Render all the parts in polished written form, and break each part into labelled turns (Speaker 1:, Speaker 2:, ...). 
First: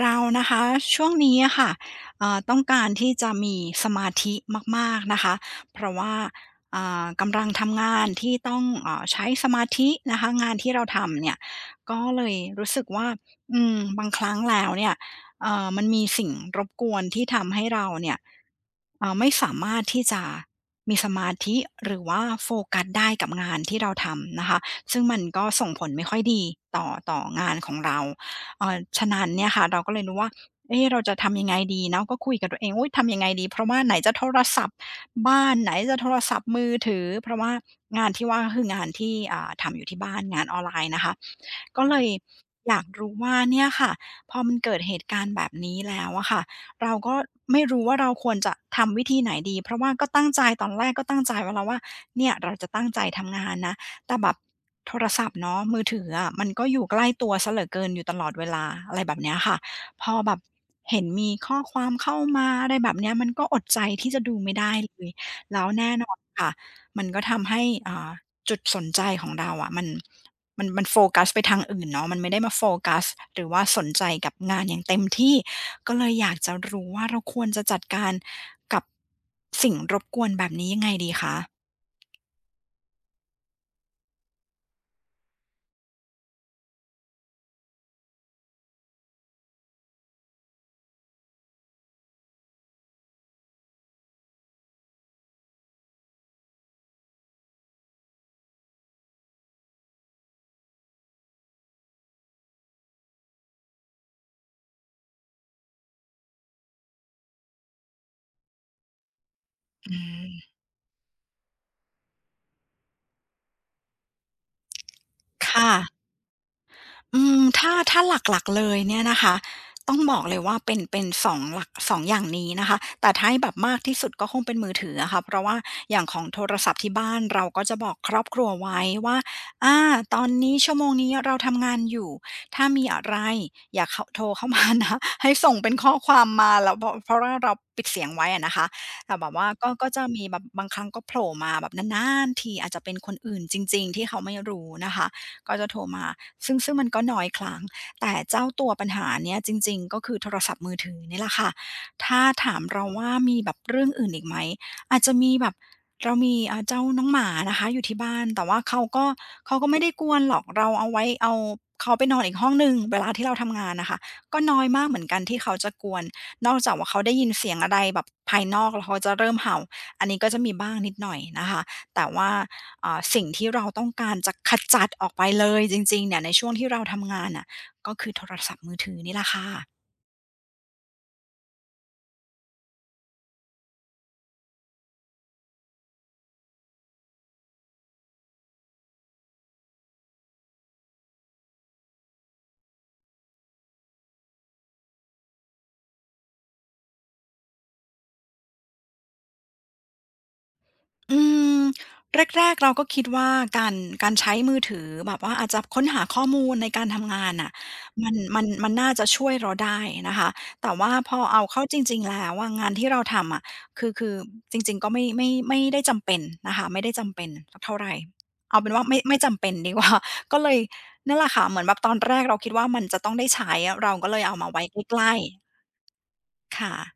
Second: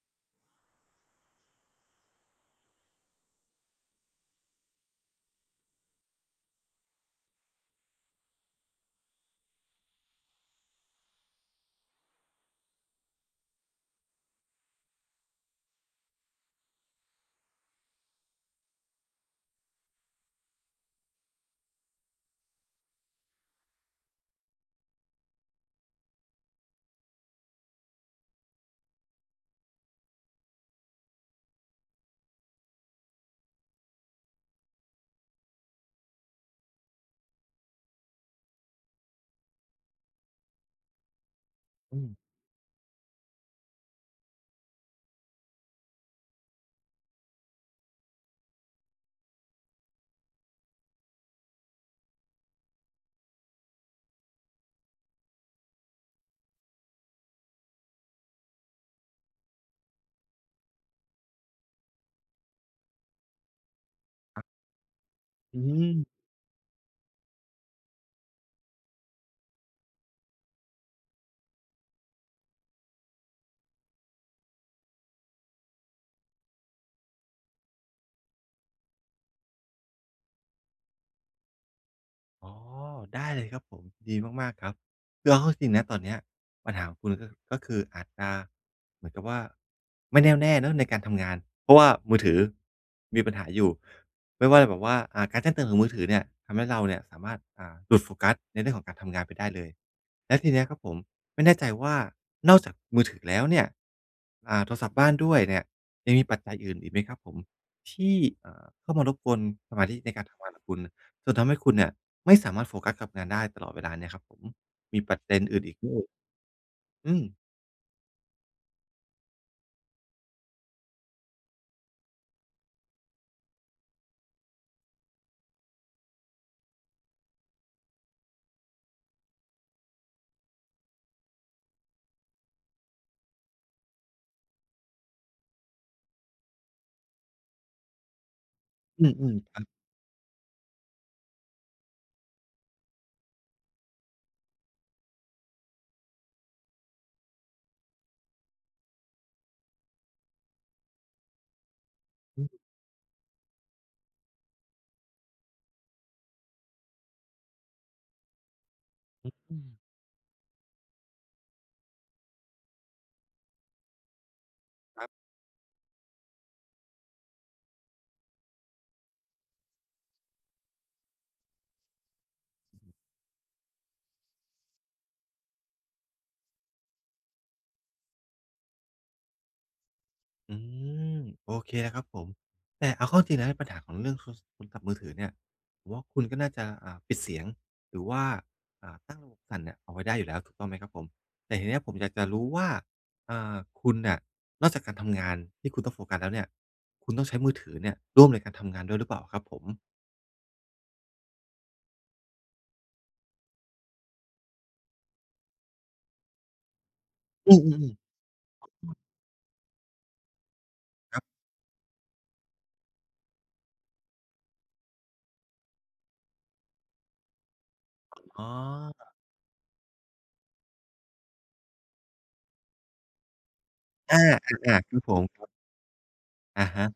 Speaker 1: เรานะคะช่วงนี้อะค่ะต้องการที่จะมีสมาธิมากๆนะคะเพราะว่ากำลังทำงานที่ต้องใช้สมาธินะคะงานที่เราทำเนี่ยก็เลยรู้สึกว่าอืมบางครั้งแล้วเนี่ยมันมีสิ่งรบกวนที่ทำให้เราเนี่ยไม่สามารถที่จะมีสมาธิหรือว่าโฟกัสได้กับงานที่เราทำนะคะซึ่งมันก็ส่งผลไม่ค่อยดีต่องานของเรา ฉะนั้นเนี่ยค่ะเราก็เลยรู้ว่าเอ๊ะเราจะทำยังไงดีเนาะก็คุยกับตัวเองอุ๊ยทำยังไงดี เพราะว่าไหนจะโทรศัพท์บ้านไหนจะโทรศัพท์มือถือ เพราะว่างานที่ว่าก็คืองานที่ทำอยู่ที่บ้านงานออนไลน์นะคะ ก็เล
Speaker 2: อื
Speaker 1: ย
Speaker 2: ม
Speaker 1: อยากรู้ว่าเนี่ยค่ะพอมันเกิดเหตุการณ์แบบนี้แล้วอะค่ะเราก็ไม่รู้ว่าเราควรจะทำวิธีไหนดีเพราะว่าก็ตั้งใจตอนแรกก็ตั้งใจไว้แล้วว่าเนี่ยเราจะตั้งใจทำงานนะ แต่แบบโทรศัพท์เนาะมือถืออะมันก็อยู่ใกล้ตัวเสียเหลือเกินอยู่ตลอดเวลาอะไรแบบเนี้ยค่ะพอแบบเห็นมีข้อความเข้ามาอะไรแบบเนี้ยมันก็อดใจที่จะดูไม่ได้เลย
Speaker 2: อื
Speaker 1: แล้วแน่
Speaker 2: ม
Speaker 1: นอนค่ะมันก็ทำให้อ่าจุดสนใจของเราอะมันมันโฟกัสไปทางอื่นเนาะมันไม่ได้มาโฟกัสหรือว่าสนใจกับงานอย่างเต็มที่ก็เลยอยากจะรู้ว่าเราควรจะจัดการกับสิ่งรบกวนแบบนี้ยังไงดีคะ
Speaker 2: อ๋อได้เลยครับผม ดีมากๆครับคือเอาเข้าจริงนะตอนเนี้ยปัญหาของคุณก็คืออาจจะเหมือนกับว่าไม่แน่วแน่เนาะในการทำงานเพราะว่ามือถือมีปัญหาอยู่ไม่ว่าแบบว่าการแจ้งเตือนของมือถือเนี่ยทำให้เราเนี่ยสามารถหลุดโฟกัสในเรื่องของการทำงานไปได้เลยแล้วทีเนี้ยครับผมไม่แน่ใจว่านอกจากมือถือแล้วเนี่ยโทรศัพท์บ้านด้วยเนี่ยยังมีปัจจัยอื่นอีกไหมครับผมที่เข้ามารบกวนสมา
Speaker 1: อื
Speaker 2: ธิในการ
Speaker 1: ม
Speaker 2: ทำงานของคุณ จนทำให้คุณเนี่ยไม่สามารถโฟกัสกับงานได้ตลอดเวลาเนี่ยครับผมมีประเด็นอื่น
Speaker 1: ค่ะ
Speaker 2: อีกไหมเอ่ยอื
Speaker 1: อื
Speaker 2: ม
Speaker 1: มถ้าหลักๆเลยเนี่ยนะคะต้องบอกเลยว่าเป็นสองหลัก2องอย่างนี้นะคะแต่ถ้าให้แบบมากที่สุดก็คงเป็นมือถืออะค่ะเพราะว่าอย่างของโทรศัพท์ที่บ้านเราก็จะบอกครอบครัวไว้ว่าอาตอนนี้ชั่วโมงนี้เราทำงานอยู่ถ้ามีอะไรอย่าเข้าโทรเข้ามานะ ให้ส่งเป็นข้อความมาแล้วเพราะว่าเราปิดเสียงไว้อะนะคะ
Speaker 2: อื
Speaker 1: แต่แบบ
Speaker 2: ม
Speaker 1: ว่า
Speaker 2: ๆครั
Speaker 1: ก็
Speaker 2: บ
Speaker 1: ก็จะมีแบบบางครั้งก็โผล่มาแบบนานๆทีอาจจะเป็นคนอื่นจริงๆที่เขาไม่รู้นะคะ ก็จะโทรมาซึ่งมันก็น้อยครั้งแต่เจ้าตัวปัญหาเนี้ยจริงๆก็คือโทรศัพท์มือถือนี่แหละค่ะถ้า
Speaker 2: อื
Speaker 1: ถา
Speaker 2: ม
Speaker 1: มเราว่ามีแบบเรื่องอื่นอีกไหมอาจจะมีแบบเรามีเจ้าน้องหมานะคะอยู่ที่บ้านแต่ว่าเขาก็ไม่ได้กวนหรอกเราเอาไว้เอาเขาไปนอนอีกห้องหนึ่งเวลาที่เราทำงานน่ะค่ะก็น้อยมากเหมือนกันที่เขาจะกวนนอกจากว่าเขาได้ยินเสียงอะไรแบบภายนอกแล้วเขาจะเริ่มเห่าอันนี้ก็จะมีบ้างนิดหน่อยนะคะแต่ว่า สิ่งที่เราต้องการจะขจัดออกไปเลยจริงๆเนี่ยในช่วงที่เราทำงานน่ะก็คือโทรศัพท์มือถือนี่แหละค่ะ
Speaker 2: อืมโอเคแล้วครับผมแต่เอาเข้าจริงแล้วปัญหาของเรื่องโทรศัพท์มือถือเนี่ยผมว่าคุณก็น่าจะปิดเสียงหรือว่าตั้งระบบสั่นเนี่ยเอาไว้ได้อยู่แล้วถูกต้องไหมครับผมแต่ทีเนี้ยผมอยากจะรู้ว่าอ่าคุณน่ะนอกจากการทำงานที่คุณต้องโฟกัสแล้วเนี่ยคุณต้องใช้มือถือเนี่ยร่วมในการทำงานด้วยหรือเปล่าครับผม
Speaker 1: อืมแรกๆเราก็คิดว่าการการใช้มือถือแบบว่าอาจจะค้นหาข้อมูลในการทำงานน่ะ
Speaker 2: อือๆ
Speaker 1: มั
Speaker 2: ๆ
Speaker 1: นมันมันน่าจะช่วยเราได้นะคะแต่ว่าพ
Speaker 2: ค
Speaker 1: อ
Speaker 2: รับ
Speaker 1: เอาเข้าจริงๆแล้วอะงานที่เราทำอะคือจริงๆก็ไม่ได้จำเป็นนะคะไม่ได้จำเป็นสักเท่าไร
Speaker 2: อ๋อ
Speaker 1: เอาเป็นว่าไม่จำเป็นดีกว่า ก็เลยนั่นแหละค่ะเหมือนแบบตอนแรกเราคิดว่ามันจะต้องได้ใช้เราก็เลย
Speaker 2: อา
Speaker 1: เอามา
Speaker 2: อ
Speaker 1: ไว้
Speaker 2: าๆค
Speaker 1: ใก
Speaker 2: รับผ
Speaker 1: ล้
Speaker 2: มครับ
Speaker 1: ๆ
Speaker 2: อะ
Speaker 1: ค่ะ
Speaker 2: ฮะ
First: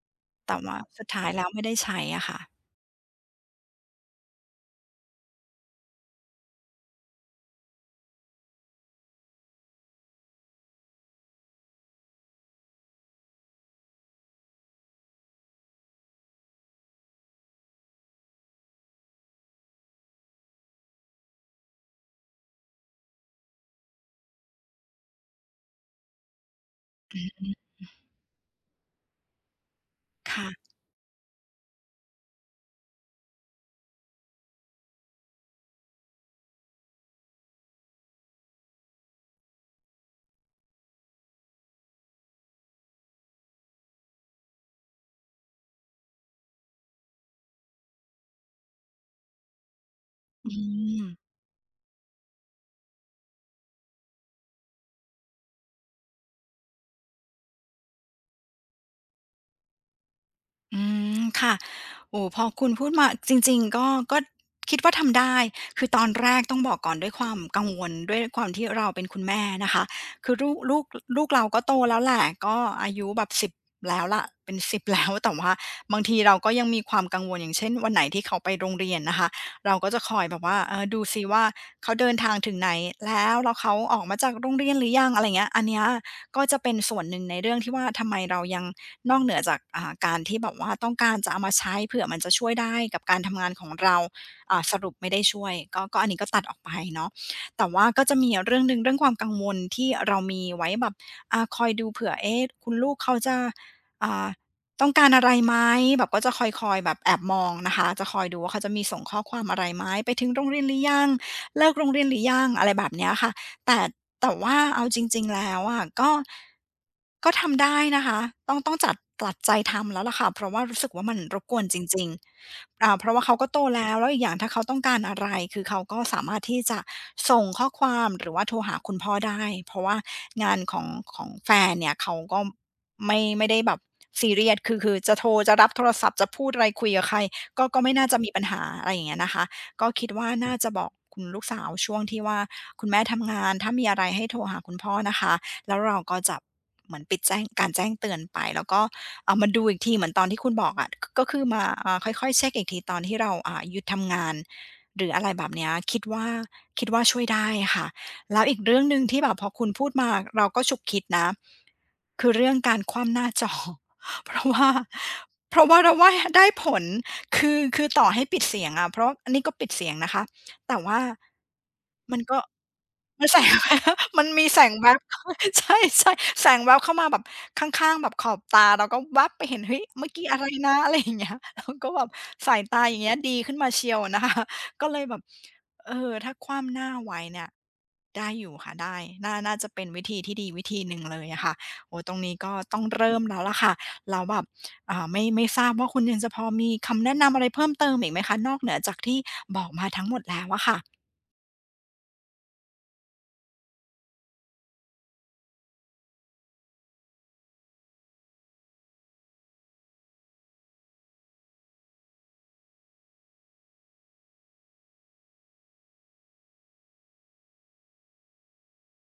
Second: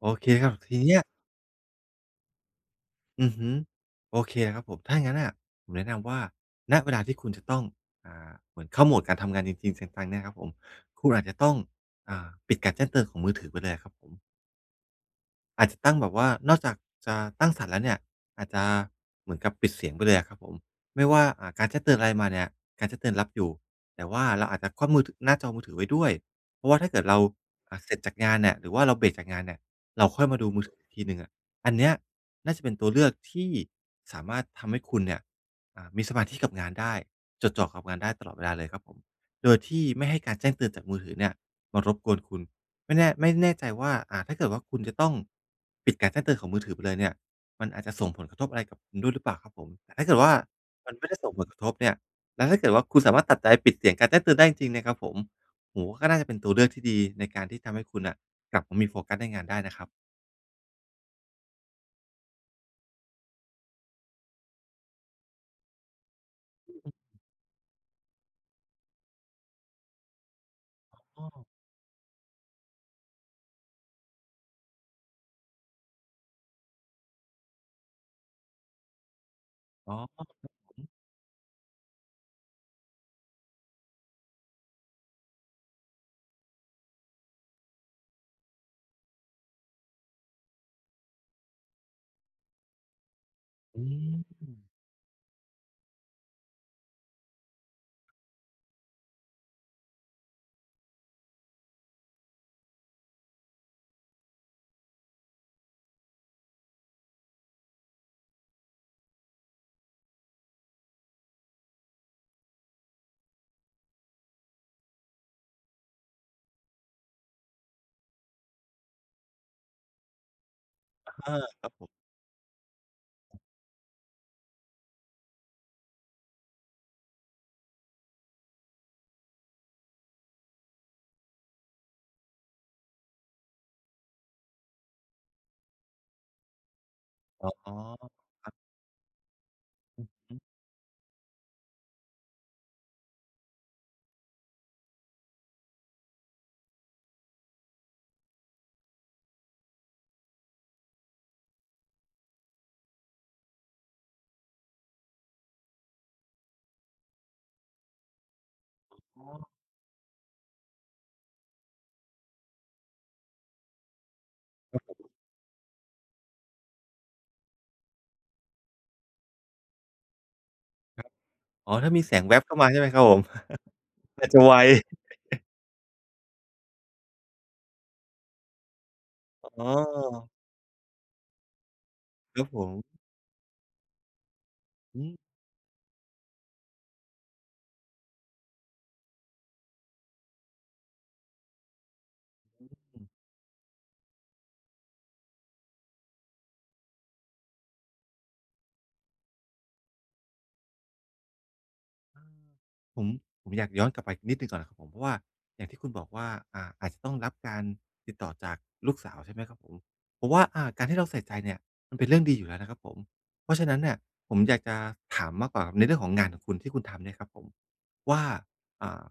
Speaker 2: โอเคครับ
Speaker 1: แต่ว่า
Speaker 2: ทีเนี้ย
Speaker 1: สุดท้ายแล้วไม่ได้ใช้อะค่ะ
Speaker 2: อือฮึโอเคครับผมถ้าอย่างงั้นน่ะผมแนะนำว่าณเวลาที่คุณจะต้องเหมือนเข้าโหมดการทำงานจริงๆจังๆเนี่ยครับผมคุณอาจจะต้องปิดการแจ้งเตือนของมือถือไปเลยอะครับผม อาจจะตั้งแบบว่านอกจากจะตั้งสั่นแล้วเนี่ยอาจจะเหมือนกับปิดเสียงไปเลยอะครับผมไม่ว่าการแจ้งเตือนอะไรมาเนี่ยการแจ้งเตือนรับอยู่แต่ว่าเราอาจจะคว่ำมือถหน้าจอมือถือไว้ด้วยเพราะว่าถ้าเกิดเราเสร็จจากงานเนี่ยหรือว่าเราเบรกจากงานเนี่ยเราค่อยมาดูมือ
Speaker 1: ค่ะ
Speaker 2: ถืออีกทีหนึ่งอะอันเนี้ยน่าจะเป็นตัวเลือกที่สามารถทำให้คุณเนี่ยมีสมาธิกับงานได้จดจ่อกับงานได้ตลอดเวลาเลยครับผมโดยที่ไม่ให้การแจ้งเตือนจากมือถือเนี่ยมารบกวนคุณ ไม่แน่ใจว่าถ้าเกิดว่าคุณจะต้องปิดการแจ้งเตือนของมือถือไปเลยเนี่ย มันอาจจะส่งผลกระทบอะไรกับคุณด้วยหรือเปล่าครับผมแต่ถ้าเกิดว่า
Speaker 1: อื
Speaker 2: มัน
Speaker 1: ม
Speaker 2: ไม่ได้ส่งผลกระทบเนี่ยแล้วถ้าเกิดว่าคุณสามารถตัดใจปิดเสียงการแจ้งเตือนได้จริงๆนะครับผมโอ้โฮก็น่าจะเป็นตัวเลือกที่ดีในการที่ทำให้คุณน่ะกลับมามีโฟกัสในงานได้นะครับ
Speaker 1: อืมค่ะโอ้พอคุณพูดมาจริงๆก็ก็คิดว่าทำได้คือตอนแรกต้องบอกก่อนด้วยความกังวลด้วยความที่เราเป็นคุณแม่นะคะคือลู
Speaker 2: อ้
Speaker 1: ก
Speaker 2: อ
Speaker 1: เราก็โตแล้วแหละก็อายุแบบ10แล้วล่ะเป็น10 แล้วแต่ว่าบางทีเราก็ยังมีความกังวลอย่างเช่นวันไหนที่เขาไปโรงเรียนนะคะเราก็
Speaker 2: อ๋
Speaker 1: จะคอยแบ
Speaker 2: อ
Speaker 1: บว่าเออดูซิว่าเขาเดินทางถึงไหนแล้วเขาออกมาจากโรงเรียนหรือยังอะไรเงี้ยอันเนี้ยก็จะเป็นส่วนหนึ่งในเรื่องที่ว่าทำไมเรายัง นอกเหนือจากการที่แบบว่าต้องการจะเอามาใช้เผื่อมันจะช่วยได้กับการทำงานของ
Speaker 2: อื
Speaker 1: เราส
Speaker 2: ม
Speaker 1: รุปไม่ได้ช่วยก็อันนี้ก็ตัดออกไปเนาะแต่ว่าก็จะมีเรื่องหนึ่งเรื่องความกังวลที่เรามีไว้แบบอาคอยดูเผื่อเอ๊ะคุณลูกเขาจะอ่าต้องการอะไรไหมแบบก็จะคอยแบบแอบมองนะคะจะคอยดูว่าเขาจะมีส่งข้อความอะไรไหมไปถึงโรงเรียนหรือยังเลิกโรงเรียนหรือยังอะไรแบบเนี้ยค่ะแต่ แต่ว่าเอาจริงๆแล้วอะก็ทำได้นะคะต้องจัดตัดใจทำแล้วล่ะค่ะเพราะว่ารู้สึกว่ามันร
Speaker 2: อา
Speaker 1: บกว
Speaker 2: ค
Speaker 1: น
Speaker 2: รับ
Speaker 1: จ
Speaker 2: ผ
Speaker 1: ริ
Speaker 2: ม
Speaker 1: งๆเพราะว่าเขาก็โตแล้วแล้วอีกอย่างถ้าเขาต้องการอะไรคือเขาก็สามารถที่จะส่งข้อความหรือว่าโทรหาคุณพ่อได้เพราะว่างานของของแฟนเนี่ยเขาก็ไม่ได้แบบซีเรียสคือจะโทรจะรับโทรศัพท์จะพูดอะไรคุยกับใคร
Speaker 2: อ๋อ
Speaker 1: ก็
Speaker 2: อ๋
Speaker 1: ก็ไม่น่าจะ
Speaker 2: อ
Speaker 1: มีปัญหาอะไรอย่างเงี้ยนะคะก็คิดว่า
Speaker 2: อือ
Speaker 1: น่าจะบอกคุณลูกสาวช่วงที่ว่า คุณแม่ทำงานถ้ามีอะไรให้โทรหาคุณพ่อนะคะแล้วเราก็จะเหมือนปิดแจ้งการแจ้งเตือนไปแล้วก็เอ่ามาดูอีกทีเหมือนตอนที่คุณบอกอะกก็คือมาค่อยๆเช็กอีกทีตอนที่เราหยุดทำงานหรืออะไรแบบเนี้ยคิดว่าช่วยได้ค่ะแล้วอีกเรื่องหนึ่งที่
Speaker 2: อ๋
Speaker 1: แบบ
Speaker 2: อ
Speaker 1: พอคุณพูดมาเราก็ฉุกคิดนะคือเรื่องการคว่ำหน้าจอ เพราะว่าเราว่าได้ผลคือต่อให้ปิดเสียงอะเพราะอันนี้ก็ปิดเสียงนะคะแต่ว่า
Speaker 2: อ๋อถ้ามีแส
Speaker 1: มัน
Speaker 2: งแว
Speaker 1: ก็
Speaker 2: บเข้ามาใช่ไหมครับผม
Speaker 1: มันแสง แวบ มั
Speaker 2: อา
Speaker 1: น
Speaker 2: จจะ
Speaker 1: มี
Speaker 2: ไว
Speaker 1: แสงแวบ ใช่ใช่แสงแวบเข้ามาแบบข้างๆแบบขอบตาเราก็แวบไปเห็น
Speaker 2: อ๋อ
Speaker 1: เฮ้ยเมื่อกี้อะไรนะ อะไรอย่างเงี้ยเราก็แบบ
Speaker 2: ครับ
Speaker 1: สา
Speaker 2: ผ
Speaker 1: ยตาอ
Speaker 2: ม
Speaker 1: ย่างเงี้ยดีขึ้นมาเชียวนะคะ ก็เลย
Speaker 2: อื
Speaker 1: แบ
Speaker 2: ม
Speaker 1: บเออถ้าคว่ำหน้าไว้เนี่ยได้อยู่ค่ะได้น่าจะเป็นวิธีที่ดีวิธีหนึ่งเลยอะค่ะโอ้โฮตรงนี้ก็ต้องเริ่มแล้วล่ะค่ะเราแล้วแบบไม่ทราบว่าคุณยังจะพอมีคำแนะนำอะไรเพิ่มเติมอีกไหมคะนอกเหนือจากที่บอกมาทั้งหมดแล้วอะค่ะ
Speaker 2: ผมผมอยากย้อนกลับไปนิดหนึ่งก่อนนะครับผมเพราะว่าอย่างที่คุณบอกว่าอาจจะต้องรับการติดต่อจากลูกสาวใช่ไหมครับผมผมว่าการที่เราใส่ใจเนี่ยมันเป็นเรื่องดีอยู่แล้วนะครับผมเพราะฉะนั้นเนี่ยผมอยากจะถามมากกว่าในเรื่องของงานของคุณที่คุณทำเนี่ยครับผมว่าอ่า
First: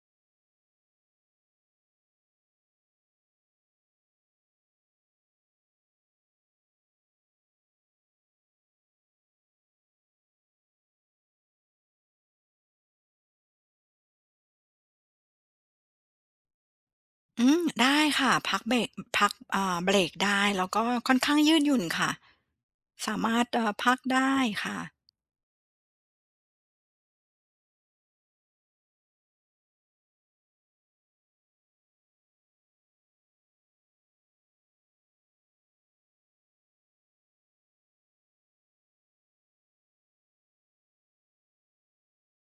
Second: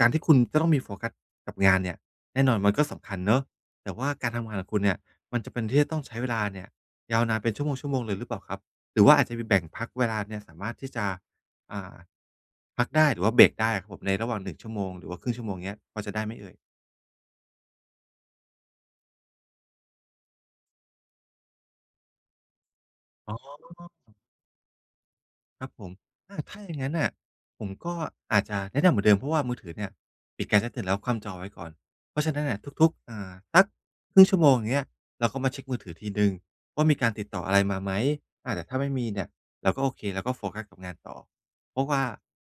Speaker 2: การที่คุณจะต้องมีโฟกัสกับงานเนี่ยแน่นอนมันก็สำคัญเนาะแต่ว่าการทำงานของคุณเนี่ยมันจำเป็นที่จะต้องใช้เวลาเนี่ยยาวนานเป็นชั่วโมงๆเลยหรือเปล่าครับหรือว่าอาจจะมีแบ่งพักเวลาเนี่ยสามารถที่จะ อ่าพักได้หรือว่าเบรกได้อะครับผมในระหว่าง1ชั่วโมงหรือว่าครึ่งชั่วโมงเงี้ยพอจะได้ไหมเอ่ย
Speaker 1: อืมได้ค่ะพักเบรกพักเบรกได้แล้วก็ค่อนข้างยืดหยุ่นค่ะสา
Speaker 2: อ๋
Speaker 1: มารถ
Speaker 2: อ
Speaker 1: พักได้ค่ะ
Speaker 2: ครับผมอาถ้าอย่างงั้นน่ะผมก็อาจจะแนะนำเหมือนเดิมเพราะว่ามือถือเนี่ยปิดการแจ้งเตือนแล้วคว่ำจอไว้ก่อนเพราะฉะนั้นน่ะทุกๆสักครึ่งชั่วโมงอย่างเงี้ยเราก็มาเช็กมือถือทีหนึ่งว่ามีการติดต่ออะไรมาไหมอาแต่ถ้าไม่มีเนี่ยเราก็โอเคเราก็โฟกัสกับงานต่อเพราะว่า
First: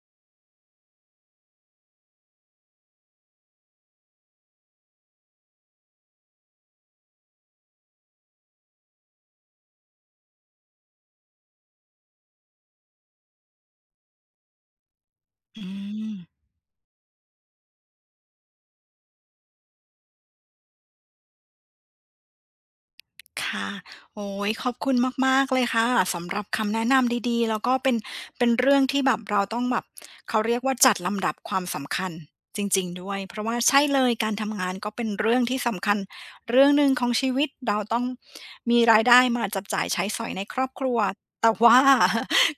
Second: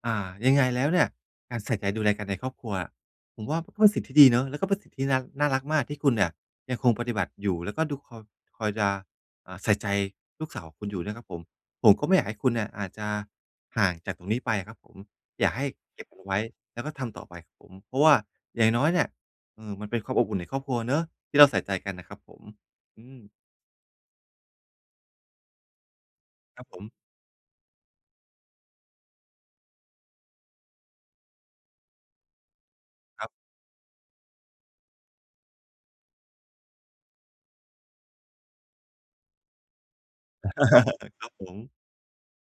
Speaker 2: ยังไงแล้วเนี่ยการใส่ใจดูแลกันในครอบครัวอะผมว่ามันก็เป็นสิ่งที่ดีเนาะแล้วก็เป็นสิ่งที่น่ารักมากที่คุณเนี่ยยังคงปฏิบัติอยู่แล้วก็ดูคอยคอยจะใส่ใจลูกสาวของคุณอยู่นะครับผม ผมก็ไม่อยากให้คุณเนี่ยอาจจะห่างจากตรงนี้ไปอะครับผมอยาก
Speaker 1: อื
Speaker 2: ให้เก็บ
Speaker 1: ม
Speaker 2: มันไว้แล้วก็ทำต่อไปครับผมเพราะว่าอย่างน้อยเนี่ยมันเป็นความอบอุ่นในครอบครัวเนาะที่เราใส่ใจกันนะครับผมอืม
Speaker 1: ค่ะโอ้ยขอบคุณมากๆเลยค่ะสำหรับ
Speaker 2: ครับ
Speaker 1: คำ
Speaker 2: ผ
Speaker 1: แนะ
Speaker 2: ม
Speaker 1: นำดีๆแล้วก็เป็นเรื่องที่แบบเราต้องแบบเขาเรียกว่าจัดลำดับความสำคัญจริงๆด้วย
Speaker 2: ครับ
Speaker 1: เพราะว่าใช่เลยการทำงานก็เป็นเรื่องที่สำคัญเรื่องหนึ่งของชีวิตเราต้องมีรายได้มาจับจ่ายใช้สอยในครอบครัว
Speaker 2: ครับผ
Speaker 1: แต่ว่า
Speaker 2: ม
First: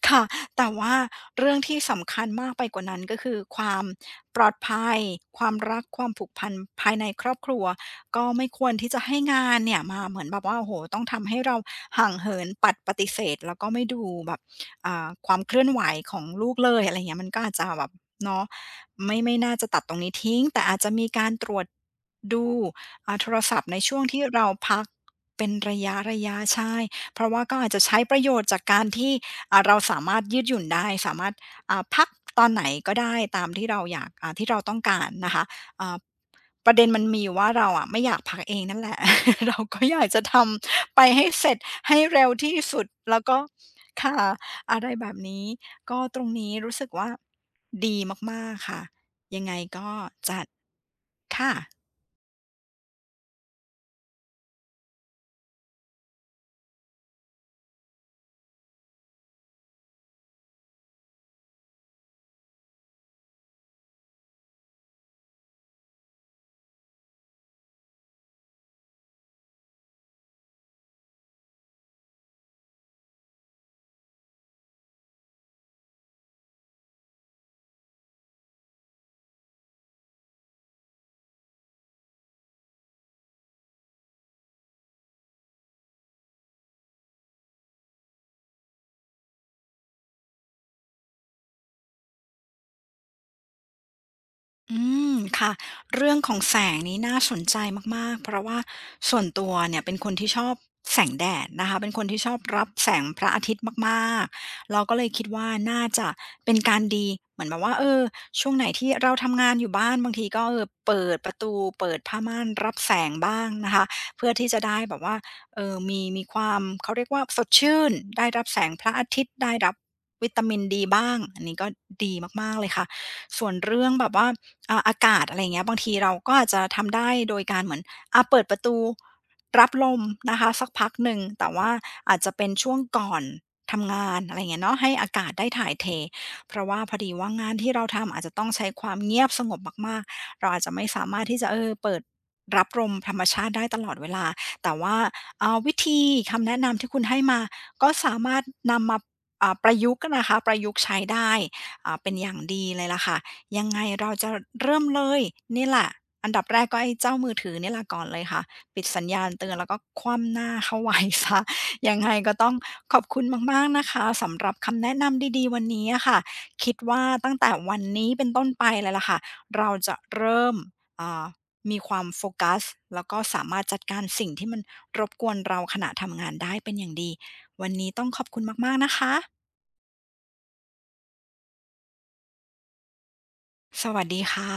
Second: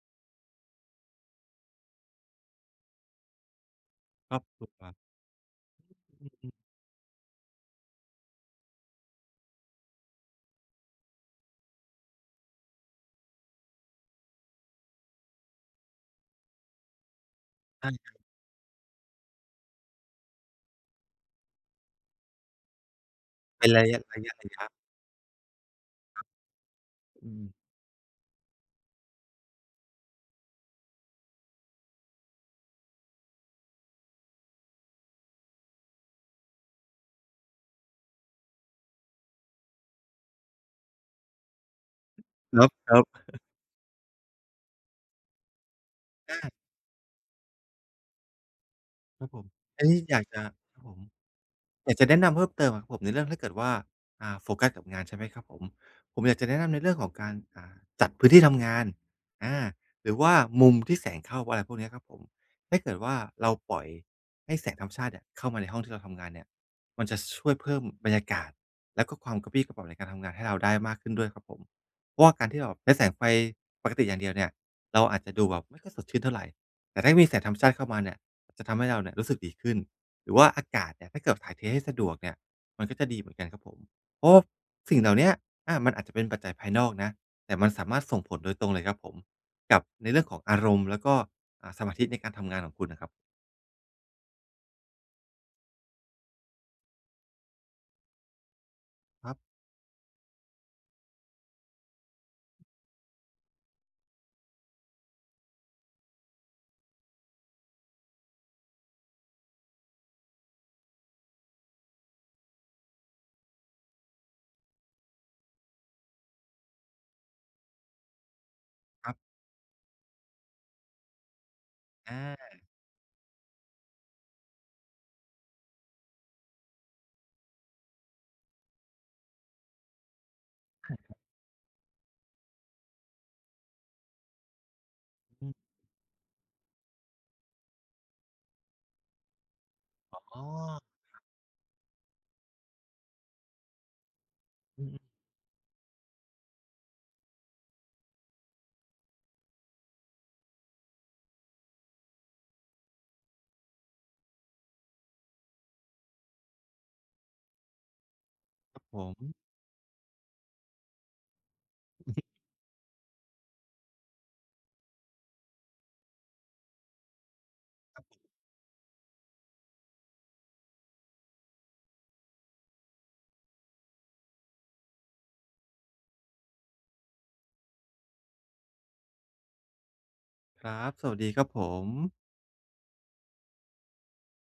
Speaker 1: ค่ะแต่ว่าเรื่องที่สำคัญมากไปกว่านั้นก็คือความ
Speaker 2: คร
Speaker 1: ป
Speaker 2: อ
Speaker 1: ล
Speaker 2: บ
Speaker 1: อด
Speaker 2: ครัว
Speaker 1: ภัยความรักความผูกพันภายในครอบครัวก็ไม่ควรที่จะให้งานเนี่ยมาเหมือนแบบว่าโอ้โฮต้องทำให้เราห่างเหินปัดปฏิเสธแล้วก็ไม่ดูแบบความเคลื่อนไหวของลูกเลยอะไรอย่างเงี้ยมันก็อาจจะแบ
Speaker 2: ใช่
Speaker 1: บ
Speaker 2: ครับ
Speaker 1: เนาะไม่น่าจะตัดตรงนี้ทิ้งแต่อาจจะมีการตรวจดูโทรศัพ
Speaker 2: เป็
Speaker 1: ท์
Speaker 2: น
Speaker 1: ใน
Speaker 2: ระ
Speaker 1: ช่ว
Speaker 2: ยะ
Speaker 1: ง
Speaker 2: ระ
Speaker 1: ที่
Speaker 2: ยะ
Speaker 1: เรา
Speaker 2: ระ
Speaker 1: พัก
Speaker 2: ยะ
Speaker 1: เป็นระยะๆใช่ เพ
Speaker 2: อื
Speaker 1: ราะว่า
Speaker 2: ม
Speaker 1: ก็อาจจะใช้ประโยชน์จากการที่เราสามารถยืดหยุ่นได้สามารถพักตอนไหนก็ได้ตามที่เราอยากที่เราต้องการนะคะอ่าประเด็นมันมีอยู่ว่าเราอะไม่อยากพักเองนั่นแหละ เราก็อยากจะทำไปให้เสร็จให้เร็วที่สุด
Speaker 2: ครับ
Speaker 1: แล้ว
Speaker 2: ๆ
Speaker 1: ก็ค่ะอะไรแบบนี้ก็ตรงนี้
Speaker 2: า
Speaker 1: รู้สึกว่าดีมากๆค่ะ
Speaker 2: ครับผ
Speaker 1: ยัง
Speaker 2: ม
Speaker 1: ไง
Speaker 2: อัน
Speaker 1: ก็
Speaker 2: นี้อยาก
Speaker 1: จั
Speaker 2: จะ
Speaker 1: ด
Speaker 2: ครับผม
Speaker 1: ค่ะ
Speaker 2: อยากจะแนะนำเพิ่มเติมอะครับผมในเรื่องถ้าเกิดว่าโฟกัสกับงานใช่ไหมครับผมผมอยากจะแนะนำในเรื่องของการจัดพื้นที่ทำงานอาหรือว่ามุมที่แสงเข้าอะไรพวกเนี้ยครับผมถ้าเกิดว่าเราปล่อยให้แสงธรรมชาติเนี่ยเข้ามาในห้องที่เราทำงานเนี่ยมันจะช่วยเพิ่มบรรยากาศแล้วก็ความกระปรี้กระเปร่าในการทำงานให้เราได้มากขึ้นด้วยครับผมเพราะว่าการที่เราใช้แสงไฟปกติอย่างเดียวเนี่ยเราอาจจะดูแบบไม่ค่อยสดชื่นเท่าไรแต่ถ้ามีแสงธรรมชาติเข้ามาเนี่ยจะทำให้เราเนี่ยรู้สึกดีขึ้น หรือว่าอากาศเนี่ยถ้าเกิดถ่ายเทให้สะดวกเนี่ยมันก็จะดีเหมือนกันครับผมเพราะว่าสิ่งเหล่าเนี้ยมันอาจจะเป็นปัจจัยภายนอกนะแต่มันสามารถส่งผลโดยตรงเลยครับผมกับในเรื่องของอารมณ์แล้วก็สมาธิในการทำงานของคุณน่ะครับ
Speaker 1: อืมค่ะเรื่องของแสงนี้น่าสนใจมากๆเพราะว่าส่วน
Speaker 2: ครั
Speaker 1: ตัว
Speaker 2: บ
Speaker 1: เนี่ยเป็นคนที่ชอบแสงแดดนะคะเป็นคนที่ชอบรับแสงพระอาทิตย์มากๆเราก็เลยคิดว่าน่าจะเป็นการดีเหมือนแบบว่าเออช่วงไหนที่เราทำงานอยู่บ้านบางทีก็เออเปิดประตูเปิดผ้าม่านรับแสงบ้างนะคะเพื่อที่จะได้แบบว่าเออมีความเขาเรียกว่าสดชื่นได้รับแสงพระอา
Speaker 2: ครั
Speaker 1: ทิตย์
Speaker 2: บ
Speaker 1: ได้รับวิตามินดีบ้างอันนี้ก็ดีมาก
Speaker 2: อา
Speaker 1: ๆเลยค่ะ ส่วนเรื่องแบบว่าอากาศอะไรเงี้ยบางทีเราก็อาจจะทำได้โดยการเหมือนเปิดประตูรับลมนะคะสักพักหนึ่งแต่ว่าอาจจะเป็นช่วงก่อนทำงานอะไรอย่างเงี้ยเนาะให้อากาศได้
Speaker 2: อืม
Speaker 1: ถ่ายเทเพราะว่าพอดีว่างานที่เราทำอาจจะต้องใช้ความเงียบสงบมากๆ
Speaker 2: อ๋อ
Speaker 1: เราอาจจะไม่สามารถที่จะเออเปิดรับลมธรรมชาติได้ตลอดเวลาแต่
Speaker 2: อื
Speaker 1: ว่า
Speaker 2: ม
Speaker 1: วิธีคำแนะนำที่คุณให้มาก็สามารถนำมาประยุกต์นะคะประยุกต์ใช้ได้ เป็นอย่างดีเลยล่ะค่ะยังไงเราจะเริ่มเลยนี่แหละอันดับแรกก็ไอ้เจ้ามือถือนี่แหละก่อนเลยค่ะ
Speaker 2: ๆครั
Speaker 1: ปิ
Speaker 2: บ
Speaker 1: ด
Speaker 2: ผ
Speaker 1: สัญ
Speaker 2: ม
Speaker 1: ญาณเตือนแล้วก็คว่ำหน้าเข้าไว้ย ยังไงก็ต้องขอบคุณมากๆนะคะสำหรับคำแนะนำดีๆวันนี้อะค่ะคิดว่าตั้งแต่วันนี้เป็นต้นไปเลยล่ะค่ะเราจะเริ่มอ่ามีความโฟกัสแล้วก็สามารถจัดการสิ่งที่มันรบกวนเราขณะทำงานได้เป็นอย่างดีวันนี้ต้องขอบคุณมากๆนะคะ
Speaker 2: ครับสวัสดีครับผม
Speaker 1: สวัสดีค่ะ